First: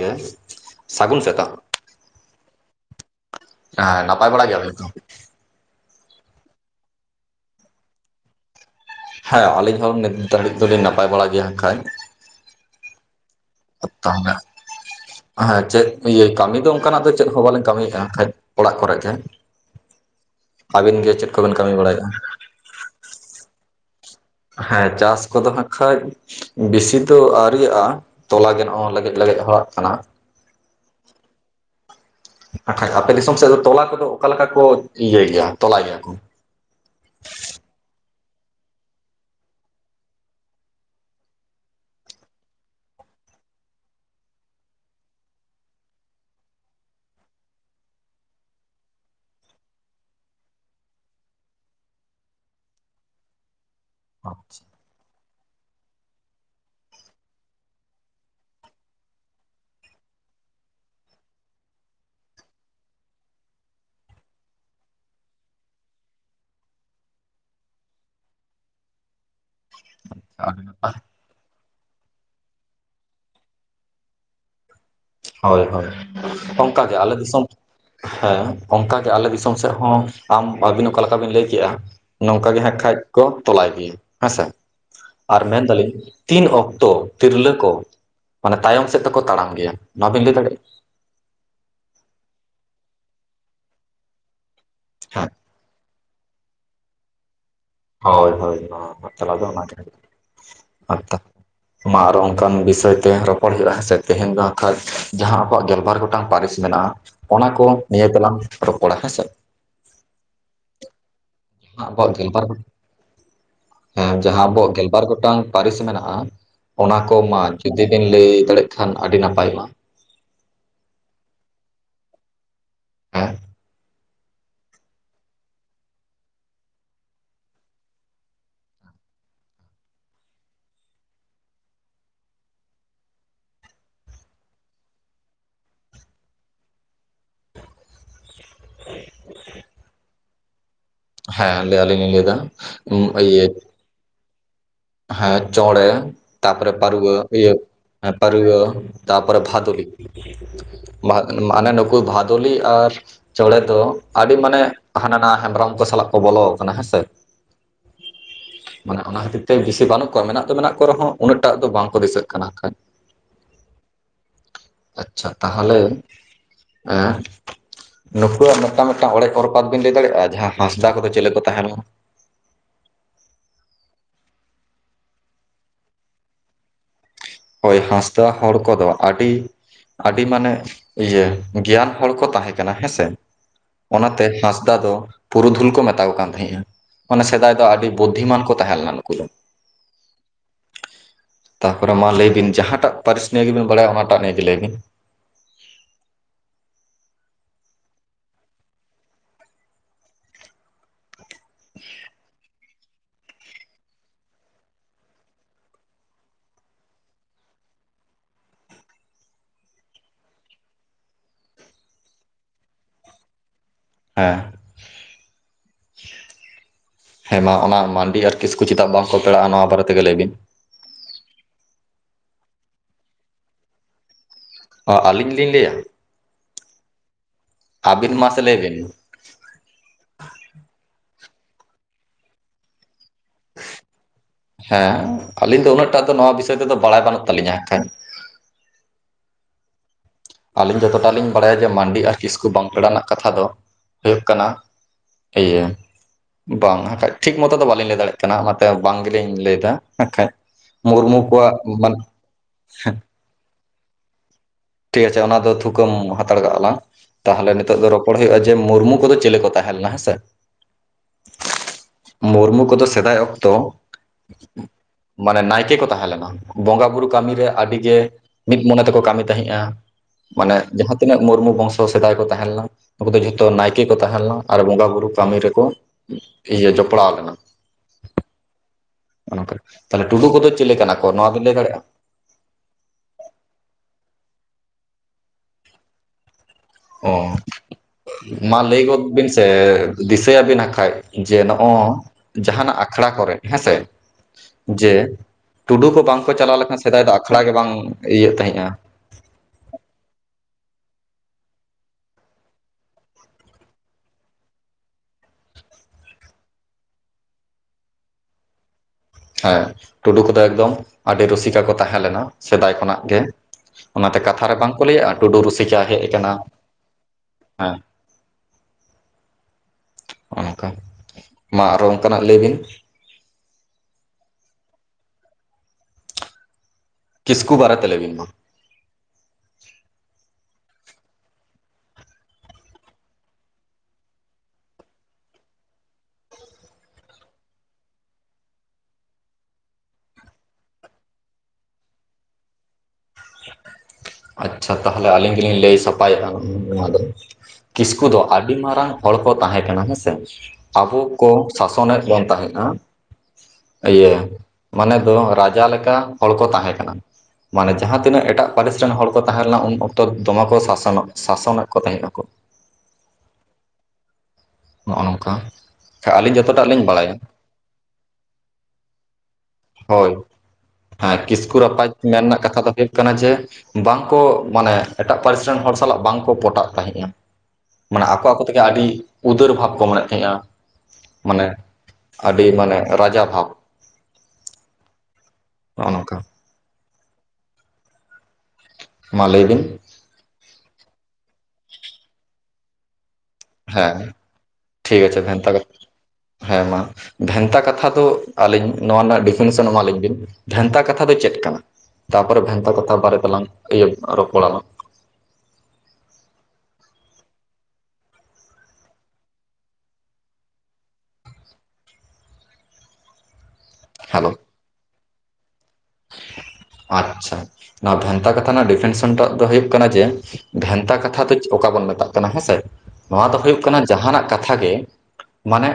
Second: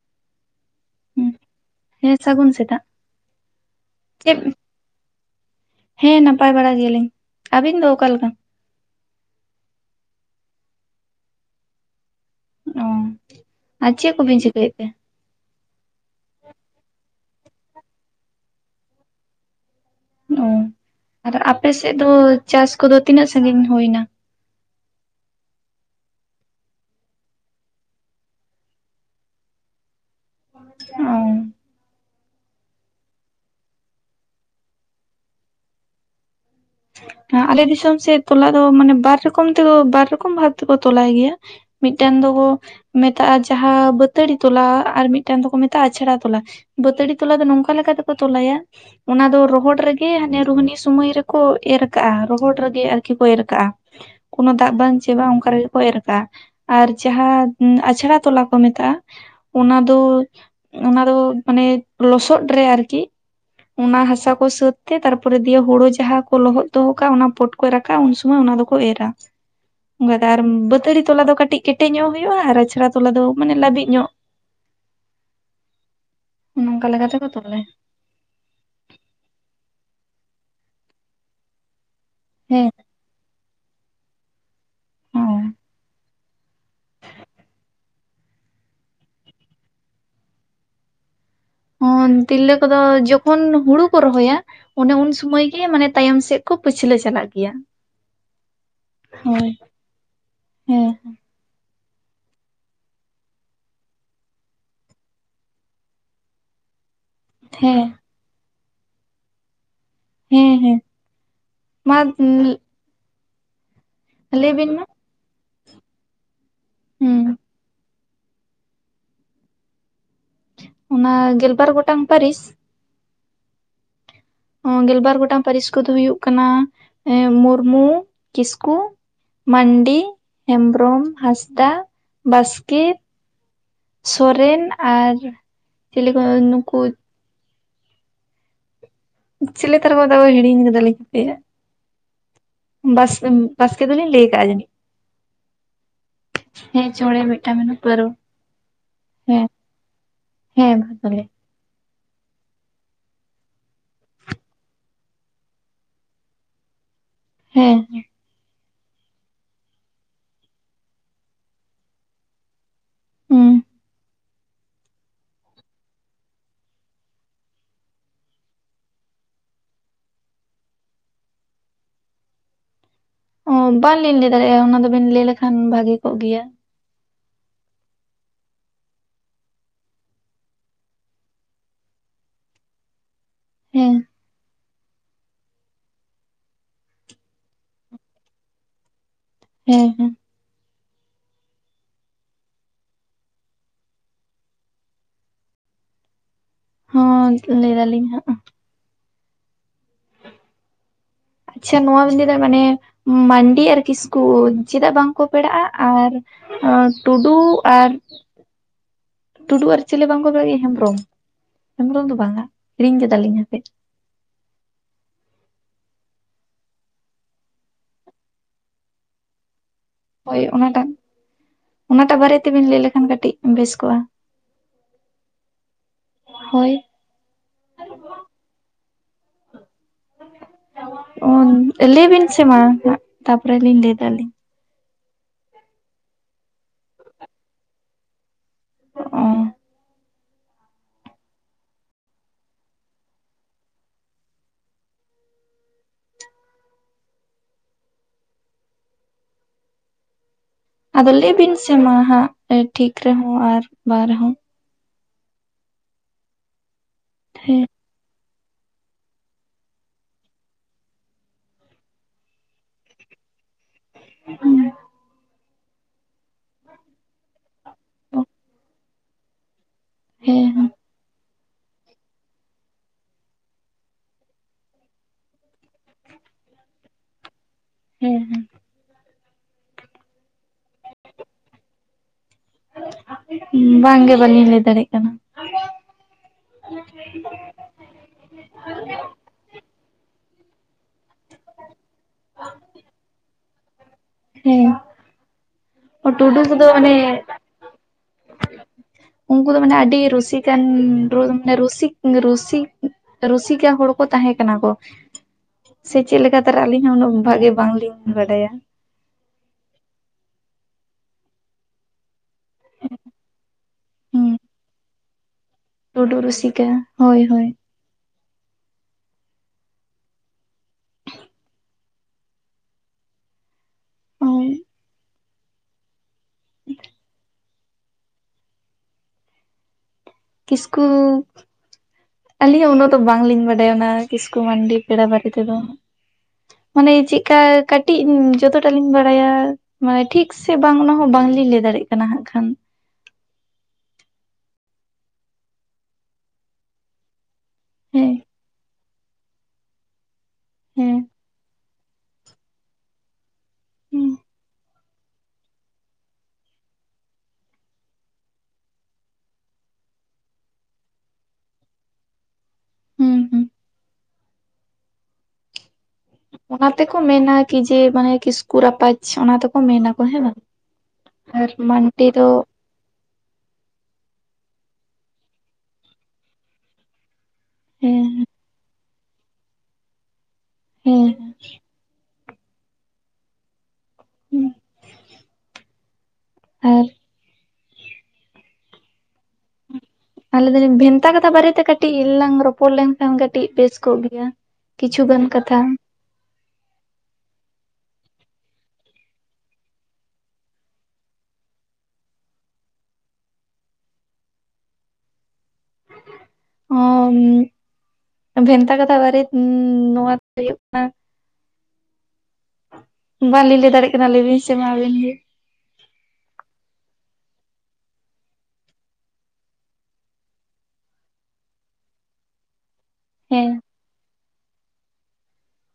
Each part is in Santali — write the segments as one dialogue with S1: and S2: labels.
S1: ᱭᱮᱥ ᱥᱟᱹᱜᱩᱱ
S2: ᱦᱩᱸ,
S1: ᱥᱮᱛᱟᱜ᱾
S2: ᱦᱮᱸ ᱥᱟᱜᱩᱱ ᱥᱮᱛᱟᱜ᱾
S1: ᱟᱸ ᱱᱟᱯᱟᱭ
S2: ᱪᱮᱫ
S1: ᱵᱟᱲᱟ ᱜᱮᱭᱟᱵᱮᱱ ᱛᱚ?
S2: ᱦᱮᱸ ᱱᱟᱯᱟᱭ ᱵᱟᱲᱟ ᱜᱮᱭᱟᱞᱤᱧ, ᱟᱵᱤᱱ ᱫᱚ ᱚᱠᱟᱞᱮᱠᱟ?
S1: ᱦᱮᱸ ᱚᱹᱞᱤᱧ ᱦᱚᱸ ᱱᱤᱛ ᱫᱷᱟᱹᱨᱤᱡ ᱫᱚ ᱞᱤᱧ ᱱᱟᱯᱟᱭ ᱵᱟᱲᱟ ᱜᱮᱭᱟ ᱦᱟᱸᱜᱠᱷᱟᱡᱽ᱾
S2: ᱚᱸ
S1: ᱳ ᱛᱟᱦᱚᱞᱮ ᱦᱮᱸ ᱪᱮᱫ ᱤᱭᱟᱹ ᱠᱟᱢᱤ ᱫᱚ ᱚᱱᱠᱟᱱᱟᱜ ᱫᱚ ᱪᱮᱫ ᱦᱚᱸ ᱵᱟᱞᱤᱧ ᱠᱟᱹᱢᱤᱭᱮᱫᱼᱟ ᱚᱲᱟᱜ ᱠᱚᱨᱮ ᱜᱮ᱾
S2: ᱚᱸ
S1: ᱟᱹᱵᱤᱱ ᱜᱮ ᱪᱮᱫ
S2: ᱟᱨ
S1: ᱠᱚᱵᱤᱱ
S2: ᱟᱯᱮ
S1: ᱠᱟᱹᱢᱤ
S2: ᱥᱮᱫ
S1: ᱵᱟᱲᱟᱭᱮᱫᱼᱟ?
S2: ᱫᱚ ᱪᱟᱥ ᱠᱚᱫᱚ ᱛᱤᱱᱟᱹᱜ ᱥᱟᱺᱜᱤᱧ ᱦᱩᱭ ᱱᱟ?
S1: ᱦᱮᱸ ᱪᱟᱥ ᱠᱚᱫᱚ ᱦᱟᱸᱜ ᱠᱷᱟᱡᱽ ᱵᱮᱥᱤ ᱫᱚ ᱟᱣᱤᱭᱟᱜᱼᱟ ᱛᱚᱞᱟ ᱜᱮ ᱱᱚᱜ ᱚᱸ ᱞᱟᱜᱮᱡ ᱞᱮᱜᱮᱡ ᱦᱟᱲᱟᱜ ᱠᱟᱱᱟ᱾
S2: ᱚ
S1: ᱟᱸᱠᱷᱟᱡ ᱟᱯᱮ ᱫᱤᱥᱚᱢ ᱥᱮᱫ ᱫᱚ ᱛᱚᱞᱟ ᱠᱚᱫᱚ ᱚᱠᱟ ᱞᱮᱠᱟ ᱠᱚ ᱤᱭᱟᱹ ᱜᱮᱭᱟ ᱛᱚᱞᱟᱭ ᱜᱮᱭᱟ ᱠᱚ?
S2: ᱟᱞᱮ ᱫᱤᱥᱚᱢ ᱥᱮᱫ ᱛᱚᱞᱟ ᱫᱚ ᱢᱟᱱᱮ ᱵᱟᱨ ᱨᱚᱠᱚᱢ ᱛᱮ ᱵᱟᱨ ᱨᱚᱠᱚᱢ ᱵᱷᱟᱵ ᱛᱮ ᱠᱚ ᱛᱚᱞᱟᱭ ᱜᱮᱭᱟ᱾ ᱢᱤᱫ ᱴᱮᱱ ᱫᱚᱠᱚ ᱢᱮᱛᱟᱜᱼᱟ ᱡᱟᱦᱟᱸ ᱵᱟᱹᱛᱟᱹᱲᱤ ᱛᱚᱞᱟ ᱟᱨ ᱢᱤᱫ ᱴᱟᱝ ᱫᱚᱠᱚ ᱢᱮᱛᱟᱜᱼᱟ ᱟᱪᱷᱲᱟ ᱛᱚᱞᱟ᱾ ᱵᱟᱹᱛᱟᱹᱲᱤ ᱛᱚᱞᱟ ᱫᱚ ᱱᱚᱝᱠᱟ ᱞᱮᱠᱟᱛᱮ ᱠᱚ ᱛᱚᱞᱟᱭᱟ ᱚᱱᱟ ᱫᱚ ᱨᱚᱦᱚᱲ ᱨᱮ ᱜᱮ ᱦᱟᱱᱮ ᱨᱩᱦᱩᱱᱤ ᱥᱩᱢᱚᱭ ᱨᱮ ᱠᱚ ᱮᱨᱟ᱾ ᱠᱟᱜᱼᱟ ᱨᱚᱦᱚᱲ ᱨᱮ ᱜᱮ ᱟᱨᱠᱤ ᱠᱚ ᱮᱨ ᱠᱟᱜᱼᱟ ᱠᱳᱱᱳ
S1: ᱟᱪᱪᱷᱟ
S2: ᱫᱟᱜ ᱵᱟᱝ ᱪᱮ ᱵᱟᱝ ᱚᱱᱠᱟ ᱨᱮ ᱜᱮ ᱠᱚ ᱮᱨ ᱠᱟᱜᱼᱟ ᱟᱨ ᱡᱟᱦᱟᱸ ᱟᱪᱷᱲᱟ ᱛᱚᱞᱟ ᱠᱚ ᱢᱮᱛᱟᱜᱼᱟ᱾ ᱚᱱᱟ ᱫᱚ, ᱚᱱᱟ ᱫᱚ ᱢᱟᱱᱮ ᱞᱚᱥᱚᱫ ᱨᱮ ᱟᱨᱠᱤ ᱚᱱᱟ ᱦᱟᱥᱟᱠᱩ ᱥᱟᱹᱛ ᱛᱮ ᱛᱟᱨᱯᱚᱨᱮ ᱫᱤᱭᱟᱹ ᱦᱳᱲᱳ ᱡᱟᱦᱟᱸ ᱠᱚ ᱞᱚᱦᱚᱫ ᱫᱚᱦᱚ ᱠᱟᱜᱼᱟ ᱚᱱᱟ ᱯᱚᱴᱠᱚᱭ ᱨᱟᱠᱟᱵᱼᱟ ᱩᱱ ᱥᱩᱢᱚᱭ ᱚᱱᱟ ᱫᱚᱠᱚ ᱮᱨᱟ ᱚᱱᱠᱟ ᱟᱨ
S1: ᱟᱹᱰᱤ ᱱᱟᱯᱟᱭ
S2: ᱵᱟᱹᱛᱟᱹᱲᱤ ᱛᱚᱞᱟ ᱫᱚ ᱠᱟᱹᱴᱤᱡ ᱠᱮᱴᱮᱡ ᱧᱚᱜ ᱦᱩᱭᱩᱜᱼᱟ ᱟᱨ ᱟᱪᱷᱟᱲᱟ ᱛᱚᱞᱟ ᱫᱚ ᱢᱟᱱᱮ ᱞᱟᱹᱵᱤᱫ ᱧᱚᱜ᱾
S1: ᱦᱳᱭ ᱦᱳᱭ ᱚᱱᱠᱟ
S2: ᱱᱚᱝᱠᱟ
S1: ᱜᱮ
S2: ᱞᱮᱠᱟ
S1: ᱟᱞᱮ
S2: ᱛᱮᱠᱚ
S1: ᱫᱤᱥᱚᱢ
S2: ᱛᱚᱞᱟᱭᱟ
S1: ᱦᱮᱸ ᱚᱱᱠᱟ ᱜᱮ ᱟᱞᱮ ᱫᱤᱥᱚᱢ ᱥᱮᱫ ᱦᱚᱸ ᱟᱢ ᱟᱵᱤᱱ ᱚᱠᱟ ᱞᱮᱠᱟ ᱵᱤᱱ ᱞᱟᱹᱭ ᱠᱮᱼᱟ᱾ ᱱᱚᱝᱠᱟ ᱜᱮ
S2: ᱦᱮᱸ
S1: ᱦᱟᱸᱜ ᱠᱷᱟᱡ ᱠᱚ ᱛᱚᱞᱟᱭ ᱜᱮᱭᱟ ᱦᱮᱸ ᱥᱮ᱾ ᱟᱨ ᱢᱮᱱ ᱫᱟᱞᱤᱧ ᱛᱤᱱ ᱚᱠᱛᱚ ᱛᱤᱨᱞᱟᱹ ᱠᱚ ᱢᱟᱱᱮ ᱛᱟᱭᱚᱢ ᱥᱮᱫ ᱛᱮᱠᱚ ᱛᱟᱲᱟᱢ ᱜᱮᱭᱟ ᱱᱚᱣᱟ ᱵᱤᱱ ᱞᱟᱹᱭ ᱫᱟᱲᱮᱭᱟᱜᱼᱟ?
S2: ᱚᱱ ᱛᱤᱨᱞᱟᱹ ᱠᱚᱫᱚ ᱡᱚᱠᱷᱚᱱ ᱦᱩᱲᱩ ᱠᱚ ᱨᱚᱦᱚᱭᱟ ᱚᱱᱮ ᱩᱱ
S1: ᱦᱮᱸ
S2: ᱥᱩᱢᱟᱹᱭ ᱜᱤ ᱢᱟᱱᱮ ᱛᱟᱭᱚᱢ ᱥᱮᱫ ᱠᱩ ᱯᱟᱹᱪᱷᱞᱟᱹ ᱪᱟᱞᱟᱜ ᱜᱮᱭᱟ᱾
S1: ᱦᱳᱭ ᱦᱳᱭ ᱢᱟ ᱛᱮᱞᱟ ᱫᱚ
S2: ᱦᱳᱭ
S1: ᱚᱱᱟ ᱜᱮ
S2: ᱦᱮᱸ
S1: ᱟᱛᱛᱟ᱾ ᱢᱟ ᱟᱨᱚ ᱚᱱᱠᱟᱱ ᱵᱤᱥᱚᱭ ᱛᱮ ᱨᱚᱯᱚᱲ ᱦᱩᱭᱩᱜᱼᱟ ᱦᱮ ᱥᱮ ᱛᱮᱦᱮᱧ ᱫᱚ ᱦᱟᱸᱜ ᱠᱷᱟᱡ ᱡᱟᱦᱟᱸ ᱟᱵᱚᱣᱟᱜ ᱜᱮᱞᱵᱟᱨ ᱜᱚᱴᱟᱝ ᱯᱟᱨᱤᱥ ᱢᱮᱱᱟᱜᱼᱟ ᱚᱱᱟ ᱠᱚ
S2: ᱦᱮᱸ
S1: ᱱᱤᱭᱟᱹ ᱛᱮᱞᱟᱝ ᱨᱚᱯᱚᱲᱟ ᱦᱮᱸᱥᱮ᱾
S2: ᱦᱩᱸ ᱦᱩᱸ
S1: ᱟᱵᱚᱣᱟᱜ ᱜᱮᱞᱵᱟᱨ ᱜᱚᱴᱟᱝ ᱦᱮᱸ ᱡᱟᱦᱟᱸ
S2: ᱞᱟᱹᱭ ᱵᱤᱱ
S1: ᱟᱵᱚᱣᱟᱜ
S2: ᱢᱟ
S1: ᱜᱮᱞᱵᱟᱨ ᱜᱚᱴᱟᱝ ᱯᱟᱨᱤᱥ ᱢᱮᱱᱟᱜᱼᱟ ᱚᱱᱟ
S2: ᱦᱩᱸ
S1: ᱠᱚᱢᱟ ᱡᱩᱫᱤ ᱵᱤᱧ ᱞᱟᱹᱭ ᱫᱟᱲᱮᱭᱟᱜ ᱠᱷᱟᱱ ᱟᱹᱰᱤ ᱱᱟᱯᱟᱭᱚᱜᱼᱟ᱾
S2: ᱚᱱᱟ ᱜᱮᱞᱵᱟᱨ ᱜᱚᱴᱟᱝ ᱯᱟᱹᱨᱤᱥ?
S1: ᱦᱮᱸ
S2: ᱚᱸ ᱜᱮᱞᱵᱟᱨ ᱜᱚᱴᱟᱝ ᱯᱟᱹᱨᱤᱥ ᱠᱚᱫᱚ ᱦᱩᱭᱩᱜ ᱠᱟᱱᱟ ᱢᱩᱨᱢᱩ, ᱠᱤᱥᱠᱩ ᱢᱟᱱᱰᱤ, ᱦᱮᱢᱵᱨᱚᱢ, ᱦᱟᱸᱥᱫᱟ, ᱵᱟᱥᱠᱮ, ᱥᱚᱨᱮᱱ ᱟᱨ ᱪᱮᱞᱮᱠᱚ ᱱᱩᱠᱩ ᱪᱤᱞᱮ ᱛᱟᱨᱟᱨ ᱠᱚ ᱢᱮᱛᱟᱠᱚᱣᱟ ᱦᱤᱲᱤᱧ ᱠᱟᱫᱟᱞᱤᱧ᱾ ᱦᱟᱯᱮᱭᱟ
S1: ᱦᱮᱸ ᱟᱹᱞᱤᱧ ᱞᱤᱧ ᱞᱟᱹᱭ ᱮᱫᱟ᱾
S2: ᱵᱟᱥ ᱵᱟᱥᱠᱮ ᱫᱚᱞᱤᱧ ᱞᱟᱹᱭ ᱠᱟᱫᱟ᱾ ᱡᱟᱱᱤᱡ
S1: ᱦᱮᱸ ᱪᱚᱬᱮᱸ, ᱛᱟᱯᱚᱨᱮ ᱯᱟᱨᱣᱟᱹ
S2: ᱪᱚᱬᱮ ᱢᱤᱫᱴᱟᱝ ᱢᱮᱱᱟᱜᱼᱟ ᱯᱟᱹᱨᱣᱟᱹ
S1: ᱦᱮᱸ ᱯᱟᱨᱤᱭᱟᱹ ᱛᱟᱯᱚᱨᱮ
S2: ᱦᱮᱸ
S1: ᱵᱷᱽᱟᱫᱩᱞᱤ,
S2: ᱦᱮᱸ ᱵᱷᱟᱫᱩᱞᱤ
S1: ᱢᱟᱱᱮ ᱱᱩᱠᱩ ᱵᱷᱟᱫᱚᱞᱤ ᱟᱨ ᱪᱚᱬᱮᱸ ᱫᱚ ᱟᱹᱰᱤ ᱢᱟᱱᱮ ᱦᱟᱱᱟ ᱱᱚᱣᱟ ᱦᱮᱢᱵᱨᱚᱢ ᱠᱚ ᱥᱟᱞᱟ-ᱜ ᱠᱚ ᱵᱚᱞᱚ ᱠᱟᱱᱟ᱾ ᱦᱮᱸ ᱥᱮ
S2: ᱦᱮᱸ
S1: ᱢᱟᱱᱮ ᱚᱱᱟ ᱠᱷᱟᱹᱛᱤᱨ ᱛᱮ, ᱵᱮᱥᱤ ᱵᱟᱹᱱᱩᱜ ᱠᱚᱣᱟ᱾ ᱢᱮᱱᱟᱜ ᱫᱚ ᱢᱮᱱᱟᱜ ᱠᱚ ᱨᱮᱦᱚᱸ ᱩᱱᱟᱹᱜ ᱴᱟᱜ ᱫᱚ ᱵᱟᱝᱠᱚ ᱫᱤᱥᱟᱹᱜ ᱠᱟᱱᱟ᱾
S2: ᱦᱩᱸ
S1: ᱟᱪᱪᱷᱟ ᱛᱟᱦᱚᱞᱮ ᱟᱨ ᱱᱩᱠᱩᱣᱟ-ᱜ ᱢᱤᱫᱴᱟᱝ, ᱢᱤᱫᱴᱟᱝ ᱚᱲᱮᱡ ᱚᱨᱯᱟᱛ ᱵᱤᱱ ᱞᱟᱹᱭ ᱫᱟᱲᱮᱭᱟᱜᱼᱟ᱾ ᱡᱟᱦᱟᱸ ᱦᱟᱸᱥᱫᱟ ᱠᱚᱼᱫᱚ ᱪᱮᱞᱮ ᱠᱚ ᱛᱟᱦᱮᱸ ᱠᱟᱱᱟ᱾
S2: ᱚ ᱵᱟᱝᱞᱤᱧ ᱞᱟᱹᱭ ᱫᱟᱲᱮᱭᱟᱜᱼᱟ᱾ ᱚᱱᱟ ᱫᱚᱵᱤᱱ ᱞᱟᱹᱭ ᱞᱮᱠᱷᱟᱱ ᱵᱷᱟᱜᱤ ᱠᱚᱜ ᱜᱮᱭᱟ᱾
S1: ᱦᱳᱭ ᱦᱟᱸᱥᱫᱟ ᱦᱚᱲ ᱠᱚᱼᱫᱚ ᱟᱹᱰᱤ ᱟᱹᱰᱤ ᱢᱟᱱᱮ ᱤᱭᱟᱹ ᱜᱮᱭᱟᱱ ᱦᱚᱲ ᱠᱚ ᱛᱟᱦᱮᱸ ᱠᱟᱱᱟ᱾ ᱦᱮᱸᱥᱮ
S2: ᱦᱮᱸ
S1: ᱚᱱᱟᱛᱮ ᱦᱟᱸᱥᱫᱟ ᱫᱚ᱾ ᱯᱩᱨᱩᱫᱷᱩᱞ ᱠᱚ ᱢᱮᱛᱟ ᱠᱚ ᱠᱟᱱ ᱛᱟᱦᱮᱸ ᱠᱟᱱᱟ ᱾ ᱢᱟᱱᱮ ᱥᱮᱫᱟᱭ ᱫᱚ ᱟᱹᱰᱤ ᱵᱩᱫᱽᱫᱷᱤᱢᱟᱱ ᱠᱚ ᱛᱟᱦᱮᱸ ᱞᱮᱱᱟ᱾ ᱱᱩᱠᱩ ᱫᱚ᱾
S2: ᱦᱮᱸ, ᱦᱩᱸ
S1: ᱛᱟᱯᱚᱨᱮ ᱢᱟ ᱞᱟᱹᱭ ᱵᱤᱱ, ᱡᱟᱦᱟᱸ ᱴᱟᱜ ᱯᱟᱹᱨᱤᱥ ᱱᱤᱭᱮ ᱜᱮᱵᱤᱱ ᱵᱟᱲᱟᱭᱟ᱾ ᱚᱱᱟᱴᱟ-ᱜ ᱱᱤᱭᱮ ᱜᱮ ᱞᱟᱹᱭ ᱵᱤᱱ?
S2: ᱦᱚᱸ ᱞᱟᱹᱭ ᱫᱟᱞᱤᱧ ᱦᱟᱸᱜ ᱟᱪᱪᱷᱟ ᱱᱚᱣᱟ ᱵᱮᱤᱱ ᱞᱟᱹᱭᱫᱟ ᱢᱟᱱᱮ ᱢᱟᱱᱰᱤ ᱟᱨ ᱠᱤᱥᱠᱩ ᱪᱮᱫᱟ-ᱜ ᱵᱟᱝᱠᱚ ᱯᱮᱲᱟᱜᱼᱟ? ᱟᱨ ᱴᱩᱰᱩ ᱟᱨ ᱴᱩᱰᱩ ᱟᱨ ᱪᱤᱞᱤ ᱵᱟᱝᱠᱚ ᱵᱟᱲᱟᱜ ᱜᱮᱭᱟ ᱦᱮᱢᱵᱨᱚᱢ? ᱦᱮᱢᱵᱨᱚᱢ ᱫᱚ ᱵᱟᱝᱼᱟ᱾ ᱦᱤᱲᱤᱧ ᱠᱮᱫᱟᱞᱤᱧ ᱦᱟᱯᱮ
S1: ᱦᱮᱸ ᱦᱮᱸᱢᱟ ᱚᱱᱟ ᱢᱟᱱᱰᱤ ᱟᱨ ᱠᱤᱥᱠᱩ ᱪᱮᱫᱟᱜ ᱵᱟᱝᱠᱚ ᱯᱮᱲᱟᱜᱼᱟ ᱾ ᱱᱚᱣᱟ ᱵᱟᱨᱮ ᱛᱮᱜᱮ ᱞᱟᱹᱭ ᱵᱤᱱ᱾
S2: ᱦᱳᱭ ᱚᱱᱟᱴᱟᱜ, ᱚᱱᱟᱴᱟᱜ ᱵᱟᱨᱮ ᱛᱮᱵᱤᱱ ᱞᱟᱹᱭ ᱞᱮᱠᱷᱟᱱ ᱾ ᱠᱟᱹᱴᱤᱡ ᱵᱮᱥ ᱠᱚᱜᱼᱟ᱾
S1: ᱟᱹᱞᱤᱧ ᱞᱤᱧ ᱞᱟᱹᱭᱟ᱾
S2: ᱦᱳᱭ
S1: ᱟᱹᱵᱤᱱ ᱢᱟᱥᱮ ᱞᱟᱹᱭ ᱵᱤᱱ?
S2: [unintelligible] ᱚ ᱞᱟᱹᱭ ᱵᱤᱱ ᱥᱮ ᱢᱟ ᱾ ᱛᱟᱯᱚᱨᱮ ᱟᱞᱤᱧ ᱞᱟᱹᱭ ᱫᱟᱞᱤᱧ᱾
S1: ᱦᱮᱸ ᱟᱞᱤᱧ ᱫᱚ ᱩᱱᱟᱹᱜ ᱴᱟᱜ ᱫᱚ᱾ᱱᱚᱣᱟ ᱵᱤᱥᱚᱭ ᱛᱮᱫᱚ ᱵᱟᱲᱟᱭ ᱵᱟᱹᱱᱩᱜ ᱛᱟᱹᱞᱤᱧᱟ᱾ ᱠᱷᱟᱱ
S2: ᱚ
S1: ᱟᱹᱞᱤᱧ ᱡᱚᱛᱚᱴᱟ ᱞᱤᱧ ᱵᱟᱲᱟᱭᱟ᱾ ᱡᱮ ᱢᱟᱱᱰᱤ ᱟᱨ ᱠᱤᱥᱠᱩ ᱵᱟᱝ ᱯᱮᱲᱟᱸ ᱨᱮᱱᱟᱜ ᱠᱟᱛᱷᱟ ᱫᱚ ᱾ ᱦᱩᱭᱩᱜ ᱠᱟᱱᱟ᱾ ᱤᱭᱟᱹ ᱵᱟᱝ ᱦᱠᱷᱟᱡ [unintelligible] ᱴᱷᱤᱠ ᱢᱚᱛᱚ ᱫᱚ ᱵᱟᱞᱤᱧ ᱞᱟᱹᱭ ᱫᱟᱲᱮᱭᱟ-ᱜ ᱠᱟᱱᱟ᱾ ᱚᱱᱟᱛᱮ ᱵᱟᱝ ᱜᱮᱞᱤᱧ ᱞᱟᱹᱭ ᱮᱟ᱾ ᱦᱟᱜᱠᱷᱟᱡ
S2: ᱟᱫᱚ ᱞᱟᱹᱭ ᱵᱤᱱ ᱥᱮ ᱢᱟ ᱦᱟᱸᱜ, ᱴᱷᱤᱠ ᱨᱮᱦᱚᱸ ᱟᱨ ᱵᱟᱝ ᱨᱮᱦᱚᱸ᱾
S1: ᱴᱷᱤᱠ ᱟᱪᱷᱮ ᱚᱱᱟ ᱫᱚ ᱛᱷᱽᱩᱠᱟᱹᱢ ᱦᱟᱛᱟᱲ ᱠᱟᱜᱼᱟᱞᱟᱝ᱾ ᱛᱟᱦᱚᱞᱮ
S2: ᱦᱮᱸ
S1: ᱱᱤᱛᱚᱜ ᱫᱚ ᱨᱚᱯᱚᱲ ᱦᱩᱭᱩᱜᱼᱟ᱾ ᱡᱮ ᱢᱩᱨᱢᱩ ᱠᱚᱼᱫᱚ ᱪᱤᱞᱮ ᱠᱚ ᱛᱟᱦᱮᱸ ᱞᱮᱱᱟ᱾ ᱦᱮᱸᱥᱮ ᱢᱩᱨᱢᱩ ᱠᱚᱼᱫᱚ ᱥᱮᱫᱟᱭ ᱚᱠᱛᱚ᱾ ᱢᱟᱱᱮ ᱱᱟᱭᱠᱮ ᱠᱚ ᱛᱟᱦᱮᱸ ᱞᱮᱱᱟ᱾ ᱵᱚᱸᱜᱟ ᱵᱩᱨᱩᱳ ᱠᱟᱹᱢᱤᱨᱮ, ᱟᱹᱰᱤᱜᱮ ᱢᱤᱫ ᱢᱚᱱᱮ ᱛᱮᱠᱚ ᱠᱟᱹᱢᱤ ᱛᱟᱦᱮᱡᱼᱟ᱾ ᱢᱟᱱᱮ
S2: ᱦᱮᱸ
S1: ᱡᱟᱦᱟᱸ ᱛᱤᱱᱟᱹᱜ ᱢᱩᱨᱢᱩ ᱵᱚᱝᱽᱥᱚ ᱥᱮᱫᱟᱭ ᱠᱚ ᱛᱟᱦᱮᱸ ᱞᱮᱱᱟ᱾ ᱱᱩᱠᱩ ᱫᱚ ᱡᱷᱚᱛᱚ ᱱᱟᱭᱠᱮ ᱠᱚ ᱛᱟᱦᱮᱸ ᱞᱮᱱᱟ᱾ ᱟᱨ ᱵᱚᱸᱜᱟ ᱵᱩᱨᱩ ᱠᱟᱹᱢᱤ ᱨᱮᱠᱚ ᱤᱭᱟᱹ ᱡᱚᱯᱲᱟᱣ ᱞᱮᱱᱟ᱾
S2: ᱦᱮᱸ, ᱦᱮᱸ
S1: ᱛᱟᱦᱚᱞᱮ ᱴᱩᱰᱩ ᱠᱚᱫᱚ ᱪᱮᱞᱮ ᱠᱚᱱᱟ ᱠᱚ ᱱᱚᱣᱟ ᱵᱤᱱ ᱞᱟᱹᱭ ᱫᱟᱲᱮᱜᱼᱟ
S2: ᱵᱟᱝᱜᱮ ᱵᱟᱹᱞᱤᱧ ᱞᱟᱹᱭ ᱫᱟᱲᱮᱜ ᱠᱟᱱᱟ
S1: ᱚ ᱢᱟ ᱞᱟᱹᱭ ᱜᱚᱫᱽ ᱵᱤᱱ ᱥᱮ ᱫᱤᱥᱟᱹᱭᱟᱵᱤᱱ ᱦᱟᱜ ᱠᱷᱟᱱᱡ ᱡᱮ ᱱᱚᱜ ᱚ ᱡᱟᱦᱱᱟᱜ ᱟᱠᱷᱲᱟ ᱠᱚᱨᱮᱜ ᱦᱮᱸᱥᱮ᱾
S2: ᱦᱮᱸ
S1: ᱡᱮ ᱴᱩᱰᱩ ᱠᱚ ᱵᱟᱝᱠᱚ
S2: ᱴᱩᱰᱩ
S1: ᱪᱟᱞᱟᱣ
S2: ᱠᱚᱫᱚ
S1: ᱞᱮᱠᱷᱟᱱ
S2: ᱚᱱᱮ
S1: ᱥᱮᱫᱟᱭ ᱫᱚ ᱟᱠᱷᱲᱟ ᱜᱮ ᱵᱟᱝ ᱤᱭᱟᱹᱜ ᱛᱟᱦᱮᱸᱜᱼᱟ
S2: ᱩᱱᱠᱩ ᱫᱚ ᱢᱟᱱᱮ ᱟᱹᱰᱤ ᱨᱩᱥᱤᱠᱟᱱ ᱢᱟᱱᱮ ᱨᱩᱥᱤᱠ ᱨᱩᱥᱤᱠ ᱨᱩᱥᱤᱠᱟ ᱦᱚᱲ ᱠᱚ ᱛᱟᱦᱮᱸ ᱠᱟᱱᱟ ᱠᱚ᱾ ᱥᱮ ᱪᱮᱫ ᱞᱮᱠᱟ ᱛᱮᱨᱟ ᱟᱹᱞᱤᱧ ᱦᱚᱸ ᱩᱱᱟᱹᱜ ᱵᱷᱟᱜᱮ ᱵᱟᱝᱞᱤᱧ ᱵᱟᱰᱟᱭᱟ᱾
S1: ᱦᱮᱸ, ᱴᱩᱰᱩ ᱠᱚᱫᱚ ᱮᱠᱫᱚᱢ ᱟᱹᱰᱤ ᱨᱩᱥᱤᱠᱟ ᱠᱚ ᱛᱟᱦᱮᱸ ᱞᱮᱱᱟ᱾ ᱥᱮᱫᱟᱭ ᱠᱷᱚᱱᱟᱜ ᱜᱮ, ᱚᱱᱟᱛᱮ
S2: ᱦᱩᱸ
S1: ᱠᱟᱛᱷᱟ ᱨᱮ ᱵᱟᱝ ᱠᱚ ᱞᱟᱹᱭᱟᱹᱜᱼᱟ᱾ ᱴᱩᱰᱩ ᱨᱩᱥᱤᱠᱟ ᱦᱮᱡ
S2: ᱴᱩᱰᱩ
S1: ᱠᱟᱱᱟ
S2: ᱨᱩᱥᱤᱠᱟ ᱦᱳᱭ ᱦᱳᱭ
S1: ᱦᱮᱸ᱾ ᱢᱟ ᱟᱨᱚ ᱚᱱᱠᱟᱱᱟᱜ ᱞᱟᱹᱭ ᱵᱤᱱ᱾ ᱠᱤᱥᱠᱩ ᱵᱟᱨᱮ ᱛᱮ ᱞᱮᱵᱤᱱ ᱢᱟ᱾
S2: ᱠᱤᱥᱠᱩ ᱟᱹᱞᱤᱧ ᱦᱚᱸ ᱩᱱᱟᱹᱜ ᱫᱚ ᱵᱟᱝ ᱞᱤᱧ ᱵᱟᱰᱟᱭ ᱚᱱᱟ ᱠᱤᱥᱠᱩ ᱢᱟᱱᱰᱤ ᱯᱮᱲᱟ ᱵᱟᱨᱮ ᱛᱮᱫᱚ᱾ ᱢᱟᱱᱮ ᱪᱮᱫᱠᱟ ᱠᱟᱹᱴᱤᱡ ᱡᱚᱛᱚᱴᱟ ᱞᱤᱧ ᱵᱟᱲᱟᱭᱟ᱾ ᱢᱟᱱᱮ ᱴᱷᱤᱠ ᱥᱮ ᱵᱟᱝ ᱚᱱᱟ ᱦᱚᱸ ᱵᱟᱝᱞᱤᱧ ᱞᱟᱹᱭ ᱫᱟᱲᱮᱜ ᱠᱟᱱᱟ ᱦᱟᱸᱜ ᱠᱷᱟᱱ᱾
S1: ᱟᱪᱪᱷᱟ ᱛᱟᱦᱚᱞᱮ ᱟᱹᱞᱤᱧ ᱜᱮᱞᱤᱧ ᱞᱟᱹᱭ ᱥᱟᱯᱷᱟᱭᱮᱜᱼᱟ ᱱᱚᱣᱟ ᱫᱚ᱾ ᱠᱤᱥᱠᱩ
S2: ᱦᱮᱸ
S1: ᱫᱚ ᱟᱹᱰᱤ ᱢᱟᱨᱟᱝ ᱦᱚᱲ ᱠᱚ ᱛᱟᱦᱮᱸ ᱠᱟᱱᱟ ᱦᱮᱸ ᱥᱮ
S2: ᱦᱮᱸ
S1: ᱟᱵᱚ ᱠᱚ ᱥᱟᱥᱚᱱᱮᱫ ᱵᱚᱱ ᱛᱟᱦᱮᱸᱜᱼᱟ᱾ ᱤᱭᱟᱹ
S2: ᱦᱩᱸ
S1: ᱢᱟᱱᱮ ᱫᱚ ᱨᱟᱡᱟ ᱞᱮᱠᱟ ᱦᱚᱲ ᱠᱚ ᱛᱟᱦᱮᱸ ᱠᱟᱱᱟ᱾ ᱢᱟᱱᱮ ᱡᱟᱦᱟᱸ ᱛᱤᱱᱟᱹᱜ ᱮᱴᱟᱜ ᱯᱟᱹᱨᱤᱥ ᱪᱮᱱ ᱦᱚᱲ ᱠᱚ ᱛᱟᱦᱮᱸ ᱞᱮᱱᱟ ᱩᱱ ᱚᱠᱛᱚ ᱫᱚᱢᱮ ᱠᱚ ᱥᱟᱥᱚᱱᱚᱜ ᱥᱟᱥᱚᱱᱮᱜ ᱠᱚ ᱛᱟᱦᱮᱸ ᱱᱩᱠᱩ
S2: ᱦᱩᱸ ᱦᱩᱸ᱾
S1: ᱱᱚᱜᱼᱚ ᱱᱚᱝᱠᱟ ᱟᱹᱞᱤᱧ ᱡᱚᱛᱚᱴᱟᱜ
S2: ᱚᱱᱟ
S1: ᱞᱤᱧ
S2: ᱛᱮᱠᱚ
S1: ᱵᱟᱲᱟᱭᱟ
S2: ᱢᱮᱱᱟ ᱠᱤ ᱡᱮ ᱢᱟᱱᱮ ᱠᱤᱥᱠᱩ ᱨᱟᱯᱟᱡᱽ ᱚᱱᱟ ᱛᱮᱠᱚ ᱢᱮᱱᱟ ᱠᱚ
S1: ᱦᱳᱭ
S2: ᱦᱮᱸ ᱵᱟᱝ᱾
S1: ᱦᱮᱸ
S2: ᱟᱨ
S1: ᱠᱤᱥᱠᱩ ᱨᱟᱯᱟᱡ
S2: ᱢᱟᱱᱰᱤ
S1: ᱢᱮᱱ ᱨᱮᱱᱟᱜ ᱠᱟᱛᱷᱟ ᱫᱚ ᱠᱟᱹᱡ ᱠᱟᱱᱟ ᱡᱮ ᱵᱟᱝ ᱠᱚ ᱢᱟᱱᱮ ᱮᱴᱟᱜ ᱯᱟᱹᱨᱥᱤ ᱨᱮᱱ ᱦᱚᱲ ᱥᱟᱞᱟᱜ ᱵᱟᱝ ᱠᱚ ᱯᱚᱴᱟᱜ ᱛᱟᱦᱮᱸᱜᱼᱟ᱾ ᱢᱟᱱᱮ ᱟᱠᱚ
S2: ᱦᱮᱸ
S1: ᱟᱠᱚ ᱛᱮᱜᱮ ᱟᱹᱰᱤ ᱩᱫᱟᱹᱨ ᱵᱷᱟᱵ ᱠᱚ ᱢᱚᱱᱮᱫ ᱛᱟᱦᱮᱸᱼᱟ
S2: ᱦᱮᱸ
S1: ᱢᱟᱱᱮ ᱟᱹᱰᱤ ᱢᱟᱱᱮ ᱨᱟᱡᱟ ᱵᱷᱟᱵᱽ
S2: ᱦᱮᱸ
S1: ᱱᱚᱜᱼᱚ ᱱᱚᱝᱠᱟ᱾
S2: ᱟᱨ
S1: ᱢᱟ ᱞᱟᱹᱭᱵᱤᱱ
S2: ᱟᱨ ᱞᱟᱭ ᱫᱤᱧ ᱵᱷᱮᱱᱛᱟ ᱠᱟᱛᱷᱟ ᱵᱟᱹᱨᱛᱮ ᱠᱟᱹᱴᱤᱡ ᱞᱟᱝ ᱨᱚᱯᱞᱮᱱ ᱠᱷᱟᱱ ᱠᱟᱹᱴᱤᱡ ᱵᱮᱥ
S1: ᱦᱮᱸ
S2: ᱠᱚᱜ ᱜᱮᱭᱟ ᱠᱤᱪᱷᱩ
S1: ᱴᱷᱤᱠ ᱟᱪᱷᱮ
S2: ᱜᱟᱱ
S1: ᱵᱷᱮᱱᱛᱟ
S2: ᱠᱟᱛᱷᱟ
S1: ᱦᱮᱸ ᱢᱟ ᱵᱷᱮᱱᱛᱟ ᱠᱟᱛᱷᱟ ᱫᱚ ᱟᱹᱞᱤᱧ ᱱᱚᱣᱟ ᱨᱮᱱᱟᱜ ᱰᱤᱯᱷᱤᱱᱮᱥᱚᱱ ᱮᱢᱟᱟᱞᱤᱧ ᱵᱤᱱ ᱵᱷᱮᱱᱛᱟ ᱠᱟᱛᱷᱟ ᱫᱚ ᱪᱮᱫ ᱠᱟᱱᱟ᱾ ᱛᱟᱯᱚᱨᱮ ᱵᱷᱮᱱᱛᱟ ᱠᱟᱛᱷᱟ ᱵᱟᱨᱮ ᱛᱮᱞᱟᱝ ᱤᱭᱟᱹ ᱨᱚᱯᱚᱲᱟᱞᱟᱝ᱾
S2: ᱚᱻ ᱵᱷᱮᱱᱛᱟ ᱠᱟᱛᱷᱟ ᱵᱟᱨᱮ ᱱᱚᱣᱟ ᱫᱚ ᱦᱳᱭᱳᱜ ᱠᱟᱱᱟ ᱵᱟᱝᱞᱤᱧ ᱞᱟᱹᱭ ᱫᱟᱲᱮᱜ ᱠᱟᱱᱟ, ᱞᱟᱹᱭ
S1: ᱦᱮᱞᱳ
S2: ᱵᱤᱱ ᱥᱮᱢᱟ ᱟᱹᱵᱤᱱ ᱜᱮ᱾
S1: ᱟᱪᱪᱷᱟ ᱱᱚᱣᱟ ᱵᱷᱮᱱᱛᱟ ᱠᱟᱛᱷᱟ ᱨᱮᱱᱟᱜ ᱰᱤᱯᱷᱮᱱᱥᱮᱱ ᱴᱟᱜ ᱫᱚ ᱦᱩᱭᱩᱜ ᱠᱟᱱᱟ ᱡᱮ᱾ ᱵᱷᱮᱱᱛᱟ ᱠᱟᱛᱷᱟ ᱫᱚ ᱚᱠᱟ ᱵᱚᱱ ᱢᱮᱛᱟᱜ ᱠᱟᱱᱟ ᱦᱮᱸᱥᱮ᱾ ᱱᱚᱣᱟ ᱫᱚ
S2: ᱦᱮᱸ
S1: ᱦᱳᱭᱳᱜ ᱠᱟᱱᱟ ᱡᱟᱦᱟ ᱱᱟᱜ ᱠᱟᱛᱷᱟ ᱜᱮ ᱢᱟᱱᱮ